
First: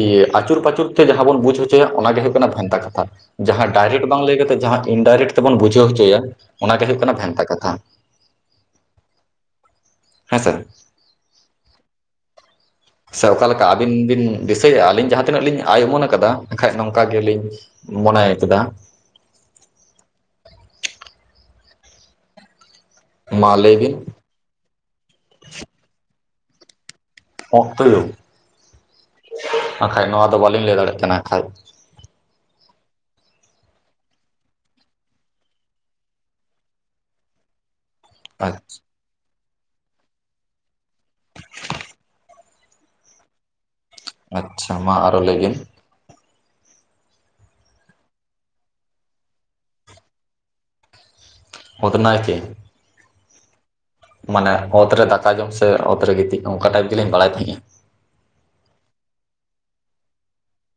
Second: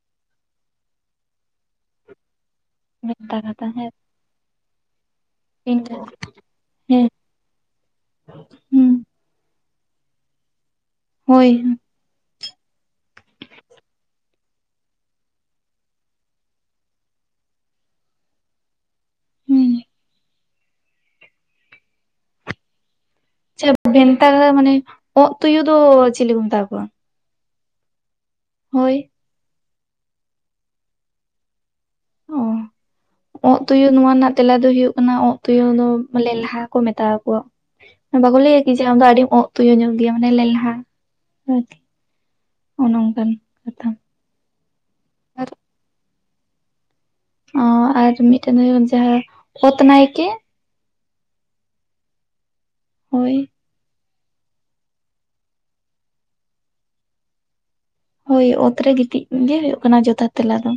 S1: ᱤᱭᱟᱹ ᱟᱪᱩᱨ ᱯᱪᱩᱨ ᱛᱮ ᱡᱟᱦᱟᱸ ᱵᱚᱱ ᱵᱩᱡ ᱦᱚᱪᱚᱭᱟ ᱚᱱᱟ ᱜᱮ ᱦᱳᱭᱳᱜ ᱠᱟᱱᱟ ᱵᱷᱮᱱᱛᱟ ᱠᱟᱛᱷᱟ᱾
S2: ᱵᱷᱮᱱᱛᱟ ᱠᱟᱛᱷᱟ
S1: ᱡᱟᱦᱟᱸ
S2: ᱦᱮᱸ
S1: ᱰᱟᱭᱨᱮᱠᱴ ᱵᱟᱝ ᱞᱟᱹᱭ ᱠᱟᱛᱮ, ᱡᱟᱦᱟᱸ ᱤᱱᱰᱟᱭᱨᱮᱠᱴ ᱛᱮᱵᱚᱱ ᱵᱩᱡᱷᱟᱹᱣ
S2: ᱦᱮᱸ
S1: ᱦᱚᱪᱚᱭᱟ ᱚᱱᱟ ᱜᱮ ᱦᱩᱭᱩᱜ ᱠᱟᱱᱟ ᱵᱷᱮᱱᱛᱟ ᱠᱟᱛᱷᱟ
S2: ᱦᱩᱸ
S1: ᱦᱮᱸᱥᱮ᱾
S2: ᱦᱳᱭ
S1: ᱥᱮ ᱚᱠᱟ ᱞᱮᱠᱟ ᱟᱹᱵᱤᱱ ᱵᱤᱱ ᱫᱤᱥᱟᱹᱭᱮᱜᱼᱟ, ᱟᱹᱞᱤᱧ ᱡᱟᱦᱟᱸ ᱛᱤᱱᱟᱹᱜ ᱞᱤᱧ ᱟᱭᱢᱟᱱ ᱠᱟᱫᱟ ᱠᱷᱟᱡ ᱱᱚᱝᱠᱟ ᱜᱮᱞᱤᱧ ᱢᱚᱱᱮᱭ ᱠᱮᱫᱟ᱾ ᱢᱟ
S2: ᱪᱮᱜ
S1: ᱞᱟᱹᱭ ᱵᱤᱱ
S2: ᱵᱷᱮᱱᱛᱟ ᱢᱟᱱᱮ ᱚᱸᱜ ᱛᱩᱭᱩ ᱫᱚ ᱪᱮᱞᱮ ᱠᱚ ᱢᱮᱛᱟ ᱠᱚᱣᱟ᱾
S1: ᱚᱸᱜ ᱛᱚᱭᱳ
S2: ᱦᱳᱭ
S1: ᱟᱠᱷᱟᱡ ᱱᱚᱣᱟ ᱫᱚ ᱵᱟᱹᱞᱤᱧ ᱞᱟᱹᱭ ᱫᱟᱲᱮᱭᱟᱜ ᱠᱟᱱᱟ ᱟᱠᱷᱟᱡ᱾
S2: ᱚᱻ ᱟᱸᱜ ᱛᱩᱭᱩ ᱱᱚᱣᱟ ᱨᱮᱱᱟᱜ ᱛᱮᱞᱟ ᱫᱚ ᱦᱩᱭᱩᱜ ᱠᱟᱱᱟ ᱚᱸᱜ ᱛᱳᱭᱳ ᱫᱚ ᱵᱚᱞᱮ ᱞᱟᱦᱟ ᱠᱚ ᱢᱮᱛᱟ ᱠᱚᱣᱟ᱾ ᱵᱟᱠᱚ
S1: ᱟᱪᱪᱷᱟ
S2: ᱞᱟᱹᱭᱟ ᱠᱤ ᱡᱮ ᱟᱢ ᱫᱚ ᱟᱹᱰᱤ [unintelligible] ᱛᱩᱭᱩ ᱧᱚᱜ ᱜᱮᱭᱟ ᱢᱟᱱᱮ ᱞᱮᱞᱦᱟ ᱟᱨᱠᱤ ᱱᱚᱝᱠᱟᱱ ᱠᱟᱛᱷᱟᱼᱼ
S1: ᱟᱪᱪᱷᱟ ᱢᱟ ᱟᱨᱦᱚ ᱞᱟᱹᱭ ᱵᱤᱱ
S2: ᱚᱸ ᱟᱨ ᱢᱤᱫᱴᱮᱱ ᱦᱩᱭᱩᱜ ᱡᱟᱦᱟᱸ ᱚᱛ ᱱᱟᱭᱠᱮ
S1: ᱚᱛ ᱱᱟᱭᱠᱮ
S2: ᱦᱳᱭ
S1: ᱢᱟᱱᱮ ᱚᱛ ᱨᱮ ᱫᱟᱠᱟ ᱡᱚᱢ ᱥᱮ ᱚᱛ ᱨᱮ ᱜᱤᱛᱤᱡ ᱚᱱᱠᱟ ᱴᱟᱭᱤᱯ ᱜᱮᱞᱤᱧ ᱵᱟᱲᱟᱭ ᱛᱟᱦᱮᱸᱜᱼᱟ
S2: ᱦᱳᱭ ᱚᱛ ᱨᱮ ᱜᱤᱛᱤᱡ ᱜᱮ ᱦᱩᱭᱩᱜ ᱠᱟᱱᱟ ᱡᱚᱛᱷᱟᱛ ᱛᱮᱞᱟ ᱫᱚᱼᱼ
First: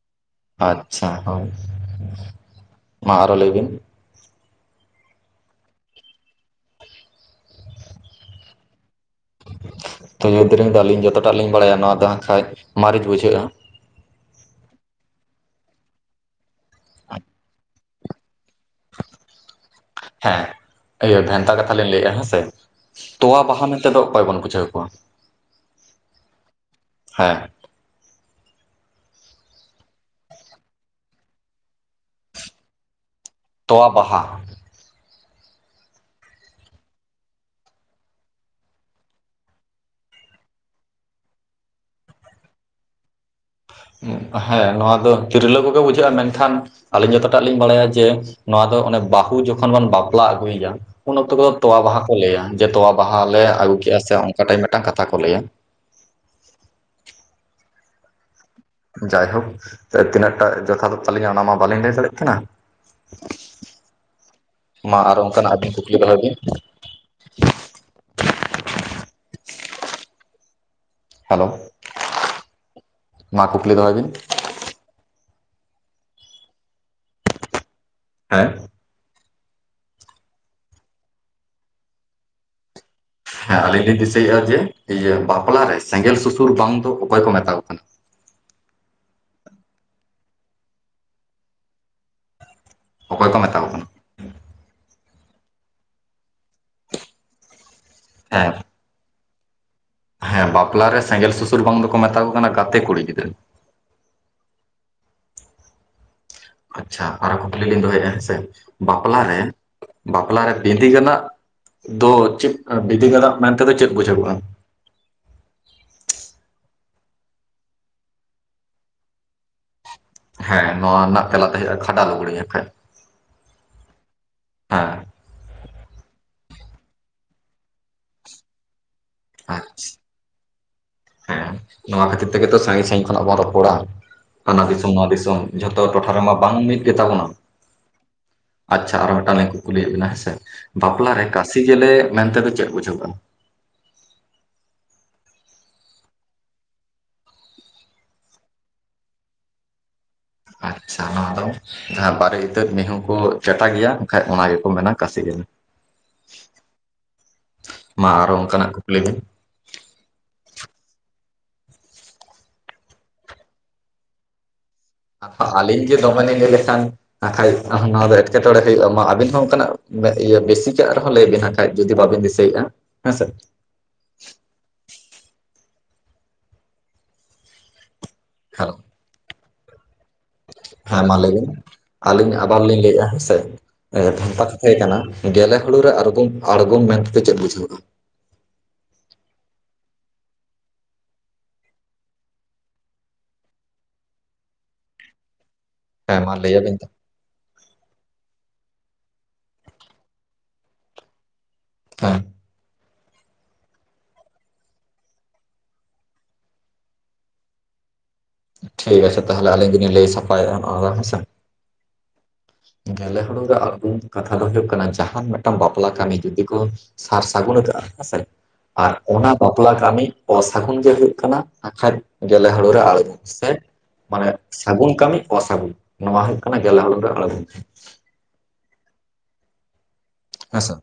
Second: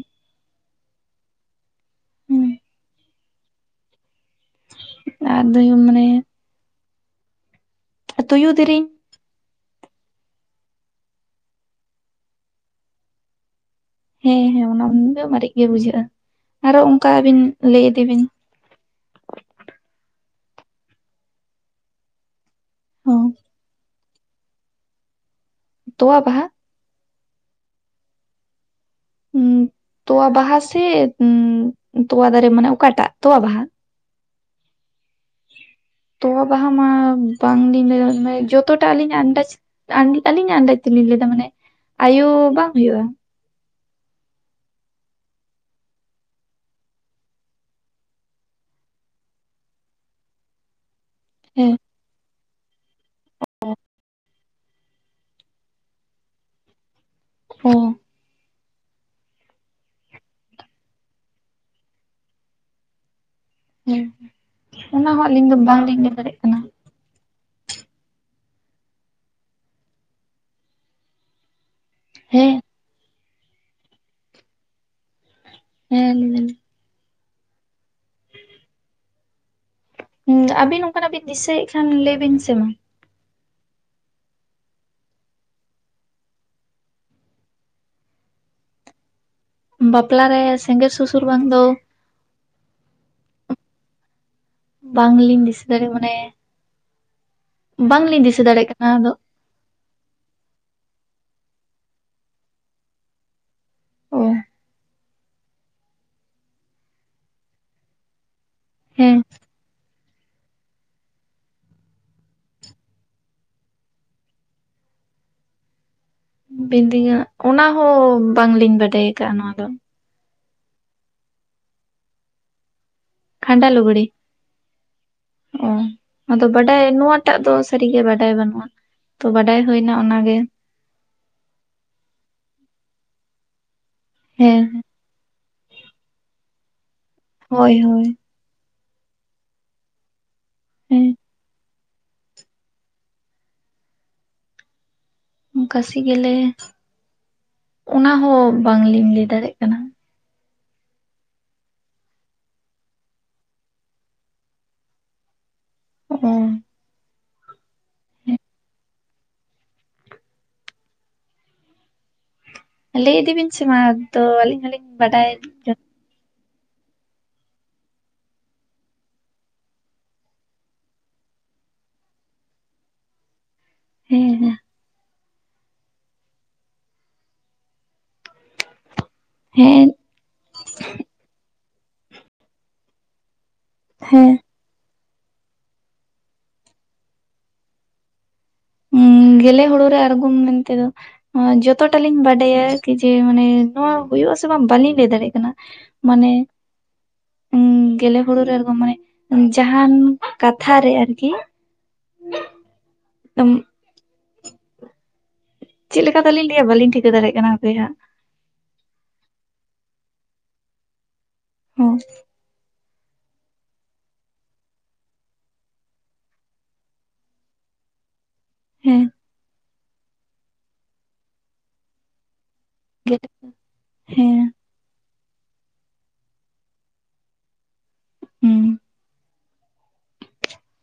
S1: ᱟᱪᱪᱷᱟ ᱦᱳᱭ
S2: ᱦᱮᱸ
S1: ᱢᱟ ᱟᱨᱦᱚᱸ ᱞᱟᱹᱭ ᱵᱤᱱ
S2: ᱟᱫᱚᱧ ᱢᱚᱱᱮᱭᱟ ᱛᱩᱭᱩ ᱫᱤᱨᱤᱧᱼᱼ
S1: ᱛᱩᱛᱩ ᱰᱮᱨᱮᱝ ᱫᱚ ᱟᱹᱞᱤᱧ ᱡᱚᱛᱚᱴᱟᱜ ᱞᱤᱧ ᱵᱟᱲᱟᱭᱟ ᱱᱚᱣᱟ ᱫᱚ ᱠᱷᱟᱡ ᱢᱟᱨᱤᱪ ᱵᱩᱡᱷᱟᱹᱜᱼᱟ
S2: ᱦᱮᱸ ᱦᱮᱸ ᱚᱱᱟ ᱫᱚ ᱢᱟᱨᱤᱪ ᱜᱮ ᱵᱩᱡᱷᱟᱹᱜᱼᱟ ᱟᱨᱚ ᱚᱱᱠᱟ ᱟᱹᱵᱤᱱ ᱞᱟᱹᱭ ᱤᱫᱤ ᱵᱤᱱᱼᱼ
S1: ᱦᱮᱸ ᱤᱭᱟᱹ ᱵᱷᱮᱱᱛᱟ ᱠᱟᱛᱷᱟ ᱞᱤᱧ ᱞᱟᱹᱭᱮᱜᱼᱟ ᱦᱮᱸᱥᱮ
S2: ᱦᱚᱸ
S1: ᱛᱚᱣᱟ ᱵᱟᱦᱟ ᱢᱮᱱᱛᱮᱫ ᱫᱚ ᱚᱠᱚᱭ ᱵᱚᱱ ᱵᱩᱡᱷᱟᱹᱣ ᱠᱚᱣᱟ
S2: ᱛᱚᱣᱟ ᱵᱟᱦᱟ
S1: ᱦᱮᱸ
S2: ᱦᱩᱸ ᱛᱚᱣᱟ ᱵᱟᱦᱟ ᱥᱮ ᱛᱚᱣᱟ ᱫᱟᱨᱮ ᱢᱟᱱᱮ ᱚᱠᱟᱴᱟᱜ ᱛᱚᱣᱟ ᱵᱟᱦᱟ
S1: ᱛᱚᱣᱟ ᱵᱟᱦᱟ
S2: [inaudible] ᱛᱚᱣᱟ ᱵᱟᱦᱟ ᱢᱟ ᱵᱟᱝᱞᱤᱧ ᱞᱟᱹᱭ ᱫᱟᱲᱮᱭᱟᱜ ᱡᱚᱛᱚᱴᱟ ᱟᱞᱤᱧ ᱟᱱᱫᱟᱡᱽ [unintelligible] ᱟᱹᱞᱤᱧᱟᱜ ᱟᱱᱫᱟᱡᱽ ᱛᱮᱞᱤᱧ ᱞᱟᱹᱭᱟ ᱢᱟᱱᱮ ᱟᱭᱳ ᱵᱟᱝ ᱦᱩᱭᱩᱜᱼᱟ
S1: ᱦᱮᱸ ᱱᱚᱣᱟ ᱫᱚ ᱛᱤᱨᱞᱟᱹ ᱠᱚᱜᱮ ᱵᱩᱡᱷᱟᱹᱜᱼᱟ ᱢᱮᱱ ᱠᱷᱟᱱᱼᱼ ᱟᱹᱞᱤᱧ ᱡᱚᱛᱚᱴᱟᱜ ᱞᱤᱧ ᱵᱟᱲᱟᱭᱟ ᱡᱮ ᱱᱚᱣᱟ ᱫᱚ ᱚᱱᱮ ᱵᱟᱹᱦᱩ ᱡᱚᱠᱷᱚᱱ ᱵᱚᱱ ᱵᱟᱯᱞᱟ ᱟᱹᱜᱩᱭ ᱮᱭᱟ ᱩᱱ ᱚᱠᱛᱚ ᱠᱚᱫᱚ
S2: ᱦᱮᱸ
S1: ᱛᱳᱣᱟ ᱵᱟᱦᱟ ᱠᱚ ᱞᱟᱹᱭᱟ ᱡᱮ ᱛᱚᱣᱟ ᱵᱟᱦᱟ ᱞᱮ ᱟᱹᱜᱩ ᱠᱮᱼᱟ ᱥᱮ ᱚᱱᱠᱟ ᱴᱟᱜ ᱢᱤᱫᱴᱟᱝ ᱠᱟᱛᱷᱟ ᱠᱚ ᱞᱟᱹᱭᱟ
S2: ᱳᱻ
S1: ᱡᱟᱭᱦᱳᱠ ᱛᱤᱱᱟᱹᱜᱴᱟ ᱡᱚᱛᱷᱟᱛ ᱛᱟᱹᱞᱤᱧᱟ ᱚᱱᱟ ᱢᱟ ᱵᱟᱹᱞᱤᱧ ᱞᱟᱹᱭ ᱫᱟᱲᱮᱭᱟᱜ ᱠᱟᱱᱟ
S2: ᱦᱮᱸ
S1: ᱢᱟ
S2: ᱚᱱᱟ ᱦᱚᱸ
S1: ᱟᱨᱦᱚᱸ
S2: ᱟᱹᱞᱤᱧ
S1: ᱚᱱᱠᱟᱱᱟᱜ
S2: ᱫᱚ
S1: ᱟᱹᱵᱤᱱ ᱠᱩᱠᱞᱤ
S2: ᱵᱟᱝᱞᱤᱧ ᱞᱟᱹᱭ
S1: ᱫᱚᱦᱚᱭ ᱵᱤᱱ
S2: ᱫᱟᱲᱮᱭᱟᱜ ᱠᱟᱱᱟ
S1: ᱦᱮᱞᱳ
S2: ᱦᱮᱸ
S1: ᱢᱟ ᱠᱩᱠᱞᱤ ᱫᱚᱦᱚᱭ ᱵᱤᱱ
S2: ᱦᱮᱸ ᱞᱟᱭ ᱫᱟᱞᱤᱧ
S1: ᱦᱮᱸ
S2: ᱦᱮᱸ ᱟᱵᱤᱱ ᱚᱱᱠᱟᱱᱟᱜ ᱵᱤᱱ ᱫᱤᱥᱟᱹᱭ ᱮᱫ ᱠᱷᱟᱱ ᱞᱟᱹᱭ ᱵᱤᱱ ᱥᱮ ᱢᱟ
S1: ᱦᱮᱸ ᱟᱹᱞᱤᱧ ᱞᱤᱧ ᱫᱤᱥᱟᱹᱭᱮᱫᱼᱟ ᱡᱮ ᱤᱭᱟᱹ ᱵᱟᱯᱞᱟ ᱨᱮ ᱥᱮᱸᱜᱮᱞ ᱥᱩᱥᱩᱨ ᱵᱟᱱ ᱫᱚ ᱚᱠᱚᱭ ᱠᱚ ᱢᱮᱛᱟᱣ ᱠᱚ ᱠᱟᱱᱟ
S2: ᱵᱟᱯᱞᱟ ᱨᱮ ᱥᱮᱸᱜᱮᱞ ᱥᱩᱥᱩᱨ ᱵᱟᱱ ᱫᱚᱼᱼ
S1: ᱚᱠᱚᱭ ᱠᱚ ᱢᱮᱛᱟ ᱠᱚ ᱠᱟᱱᱟ
S2: ᱵᱟᱝ ᱞᱤᱧ ᱫᱤᱥᱟᱹ ᱫᱟᱲᱮᱭᱟᱜᱼᱟ ᱢᱟᱱᱮ ᱵᱟᱝᱞᱤᱧ ᱫᱤᱥᱟᱹ
S1: ᱦᱮᱸ
S2: ᱫᱟᱲᱮᱭᱟᱜ ᱠᱟᱱᱟ ᱟᱫᱚᱼᱼ
S1: ᱦᱮᱸ ᱵᱟᱯᱞᱟ ᱨᱮ ᱥᱮᱸᱜᱮᱞ ᱥᱩᱥᱩᱨ ᱵᱟᱝ ᱫᱚᱠᱚ ᱢᱮᱛᱟ ᱠᱚ ᱠᱟᱱᱟ ᱜᱟᱛᱮ ᱠᱩᱲᱤ ᱜᱤᱫᱽᱨᱟᱹ ᱾
S2: ᱚ
S1: ᱟᱪᱷᱟ ᱟᱨᱦᱚᱸ ᱠᱩᱠᱞᱤ ᱞᱤᱧ ᱫᱚᱦᱚᱭᱮᱫᱼᱟ ᱦᱮᱸᱥᱮ
S2: ᱦᱮᱸ
S1: ᱵᱟᱯᱞᱟᱨᱮ ᱵᱟᱯᱞᱟᱨᱮ ᱵᱤᱫᱤᱜᱟᱱᱟᱜ ᱫᱚ ᱪᱮᱫ ᱵᱤᱫᱤᱜᱟᱱᱟᱜ ᱢᱮᱱᱛᱮᱫᱚ ᱪᱮᱫ ᱵᱩᱡᱷᱟᱹᱜᱚᱜᱼᱟ?
S2: ᱵᱤᱱᱫᱤ ᱜᱟᱱᱟᱜ ᱚᱱᱟ ᱦᱚᱸ ᱵᱟᱝᱞᱤᱧ ᱵᱟᱰᱟᱭ ᱟᱠᱟᱫᱼᱟ ᱱᱚᱣᱟ ᱫᱚ ᱾
S1: ᱦᱮᱸ ᱱᱚᱣᱟ ᱨᱮᱱᱟᱜ ᱛᱮᱞᱟᱛᱮ ᱦᱩᱭᱩᱜᱼᱟ ᱠᱷᱟᱰᱟ ᱞᱩᱜᱽᱲᱤ ᱾
S2: ᱠᱷᱟᱱᱰᱟ ᱞᱩᱜᱽᱲᱤ ᱾
S1: ᱦᱮᱸ ᱾
S2: ᱚᱸᱻ ᱟᱫᱚ ᱵᱟᱰᱟᱭ ᱱᱚᱣᱟᱴᱟᱜ ᱫᱚ ᱥᱟᱹᱨᱤᱜᱮ ᱵᱟᱰᱟᱭ ᱵᱟᱹᱱᱩᱜᱼᱟ ᱾ ᱛᱚ ᱵᱟᱰᱟᱭ
S1: ᱟᱪᱪᱷᱟ
S2: ᱦᱩᱭᱱᱟ ᱚᱱᱟᱜᱮ ᱾
S1: ᱦᱮᱸ ᱱᱚᱣᱟ ᱠᱷᱟᱹᱛᱤᱨ ᱛᱮᱜᱮ ᱛᱚ ᱥᱟᱺᱜᱤᱧ ᱥᱟᱺᱜᱤᱧ ᱠᱷᱚᱱᱟᱜ ᱵᱚᱱ ᱨᱚᱯᱚᱲᱟ
S2: ᱦᱮᱸ
S1: ᱦᱟᱱᱟ ᱫᱤᱥᱚᱢ ᱱᱚᱣᱟ ᱫᱤᱥᱚᱢ ᱾ ᱡᱷᱚᱛᱚ ᱴᱚᱴᱷᱟ ᱨᱮᱢᱟ ᱵᱟᱝ ᱢᱤᱫ ᱜᱮ ᱛᱟᱵᱚᱱᱟ ᱾
S2: ᱦᱳᱭ ᱦᱳᱭ ᱾
S1: ᱟᱪᱷᱟ ᱟᱨᱚ ᱢᱤᱫᱴᱟᱝ ᱞᱤᱧ ᱠᱩ ᱠᱩᱞᱤᱭᱮᱫ ᱵᱤᱱᱟ ᱦᱮᱸᱥᱮ
S2: ᱦᱮᱸ
S1: ᱵᱟᱯᱞᱟ ᱨᱮ ᱠᱟᱹᱥᱤ ᱜᱮᱞᱮ ᱢᱮᱱᱛᱮ ᱫᱚ ᱪᱮᱫ ᱵᱩᱡᱷᱟᱹᱜᱼᱟ?
S2: ᱠᱟᱥᱤ ᱜᱮᱞᱮ ᱚᱱᱟ ᱦᱚᱸ ᱵᱟᱝᱞᱤᱧ ᱞᱟᱹᱭ ᱫᱟᱲᱮᱭᱟᱜ ᱠᱟᱱᱟ᱾
S1: ᱟᱪᱷᱟ ᱱᱚᱣᱟ ᱫᱚ ᱡᱟᱦᱟᱸ ᱵᱟᱨᱮ ᱤᱛᱟᱹᱫ ᱢᱤᱦᱩ ᱠᱚ ᱪᱮᱴᱟ ᱜᱮᱭᱟ ᱮᱱᱠᱷᱟᱡ ᱚᱱᱟ ᱜᱮᱠᱚ ᱢᱮᱱᱟ ᱠᱟᱹᱥᱤ ᱜᱮᱞᱮ᱾
S2: ᱚᱸᱻ᱾
S1: ᱢᱟ ᱟᱨᱦᱚ ᱚᱱᱠᱟᱱᱟᱜ ᱠᱩᱠᱞᱤ ᱵᱤᱱ?
S2: ᱞᱟᱹᱭ ᱤᱫᱤ ᱵᱤᱱ ᱥᱮ ᱢᱟ ᱛᱚ ᱟᱹᱞᱤᱧ ᱦᱚᱞᱤᱧ ᱵᱟᱰᱟᱭ
S1: ᱟᱹᱞᱤᱧ ᱜᱮ ᱫᱚᱢᱮ ᱞᱤᱧ ᱞᱟᱹᱭ ᱞᱮᱠᱷᱟᱱ ᱟᱨᱠᱷᱟᱡ ᱱᱚᱣᱟ ᱫᱚ ᱮᱴᱠᱮᱴᱚᱬᱮ ᱦᱩᱭᱩᱜᱼᱟ ᱾ ᱢᱟ ᱟᱵᱤᱱ ᱦᱚᱸ ᱚᱱᱠᱟᱱᱟᱜ ᱤᱭᱟᱹ ᱵᱮᱥᱤᱠᱟᱜ ᱨᱮᱦᱚᱸ ᱞᱟᱹᱭ ᱵᱤᱱ᱾ ᱠᱷᱟᱡ ᱡᱩᱫᱤ ᱵᱟᱵᱤᱱ ᱫᱤᱥᱟᱹᱭᱮᱫᱼᱟ ᱦᱮᱸ ᱥᱮ ᱾
S2: ᱦᱮᱸ ᱦᱮᱸ
S1: ᱦᱮᱞᱳ ᱾
S2: ᱦᱮᱸᱻ᱾
S1: ᱦᱮᱸ ᱢᱟ ᱞᱟᱹᱭ ᱵᱮᱱ ᱟᱹᱞᱤᱧ ᱟᱵᱟᱨ ᱞᱤᱧ ᱞᱟᱹᱭᱮᱜᱼᱟ ᱦᱮᱸ ᱥᱮ
S2: ᱦᱮᱸ
S1: ᱵᱷᱮᱱᱛᱟ ᱛᱟᱦᱮᱸ ᱠᱟᱱᱟ ᱜᱮᱞᱮ ᱦᱩᱲᱩ ᱨᱮ ᱟᱬᱜᱚᱢ ᱟᱬᱜᱚᱢ ᱢᱮᱱᱛᱮ ᱪᱮᱫ ᱵᱩᱡᱷᱟᱹᱣᱼᱟ?
S2: ᱦᱩᱸ ᱜᱮᱞᱮ ᱦᱩᱲᱩ ᱨᱮ ᱟᱬᱜᱚᱢ ᱢᱮᱱᱛᱮ ᱫᱚ ᱡᱚᱛᱚᱴᱟ ᱞᱤᱧ ᱵᱟᱰᱟᱭᱟ ᱠᱤ ᱡᱮ ᱢᱟᱱᱮ ᱱᱚᱣᱟ ᱦᱩᱭᱩᱜᱼᱟ ᱥᱮ ᱵᱟᱝ ᱵᱟᱹᱞᱤᱧ ᱞᱟᱹᱭ ᱫᱟᱲᱮᱭᱟᱜ ᱠᱟᱱᱟ᱾
S1: ᱦᱮᱸ
S2: ᱢᱟᱱᱮ
S1: ᱢᱟ ᱞᱟᱹᱭᱟᱵᱤᱱ ᱛᱚ᱾
S2: ᱜᱮᱞᱮ ᱦᱩᱲᱩ ᱨᱮ ᱟᱬᱜᱚᱢ ᱢᱟᱱᱮ ᱡᱟᱦᱟᱱ ᱠᱟᱛᱷᱟ ᱨᱮ ᱟᱨᱠᱤ
S1: ᱟ᱾
S2: ᱛᱢ [inaudible] ᱪᱮᱫ ᱞᱮᱠᱟ ᱛᱟᱞᱤᱧ ᱞᱟᱹᱭᱟ ᱵᱟᱞᱤᱧ ᱴᱷᱤᱠᱟᱹ ᱫᱟᱲᱮᱭᱟᱜ ᱠᱟᱱᱟ ᱦᱟᱯᱮ ᱦᱟᱜ ᱾
S1: ᱴᱷᱤᱠ ᱟᱪᱷᱮ ᱛᱟᱦᱚᱞᱮ ᱟᱹᱞᱤᱧ ᱜᱮᱞᱤᱧ ᱞᱟᱹᱭ ᱥᱟᱯᱷᱟᱭ ᱮᱟ ᱱᱚᱣᱟ ᱫᱚ ᱦᱮᱸᱥᱮ᱾
S2: ᱦᱩᱸ ᱾
S1: ᱜᱞᱮ ᱦᱩᱲᱩ ᱨᱮ ᱟᱬᱜᱚᱢ ᱠᱟᱛᱷᱟ ᱫᱚ ᱦᱩᱭᱩᱜ ᱠᱟᱱᱟ ᱡᱟᱸᱦᱟᱱ ᱢᱤᱫᱴᱟᱝ ᱵᱟᱯᱞᱟ ᱠᱟᱹᱢᱤ ᱡᱩᱫᱤ ᱠᱚ ᱥᱟᱨ ᱥᱟᱜᱩᱱ ᱟᱠᱟᱜᱼᱟ ᱦᱮᱸᱥᱮ ᱟᱨ
S2: ᱦᱮᱸ
S1: ᱚᱱᱟ ᱵᱟᱯᱞᱟ ᱠᱟᱹᱢᱤ ᱚᱥᱟᱹᱜᱩᱱ ᱜᱮ ᱦᱩᱭᱩᱜ ᱠᱟᱱᱟ ᱟᱷᱪᱟ ᱡᱤ ᱜᱮᱞᱮ ᱦᱩᱲᱩ ᱨᱮ ᱟᱬᱜᱚᱢ
S2: ᱦᱮᱸ
S1: ᱥᱮ ᱢᱟᱱᱮ
S2: ᱦᱮᱸ
S1: ᱥᱟᱹᱜᱩᱱ ᱠᱟᱹᱢᱤ ᱚᱥᱟᱹᱜᱩᱱ ᱱᱚᱣᱟ ᱦᱩᱭᱩᱜ ᱠᱟᱱᱟ ᱜᱮᱞᱮ ᱦᱩᱲᱩ ᱨᱮ ᱟᱲᱜᱩᱢ᱾
S2: ᱦᱩᱸ
S1: ᱦᱮᱸᱥᱮ ᱾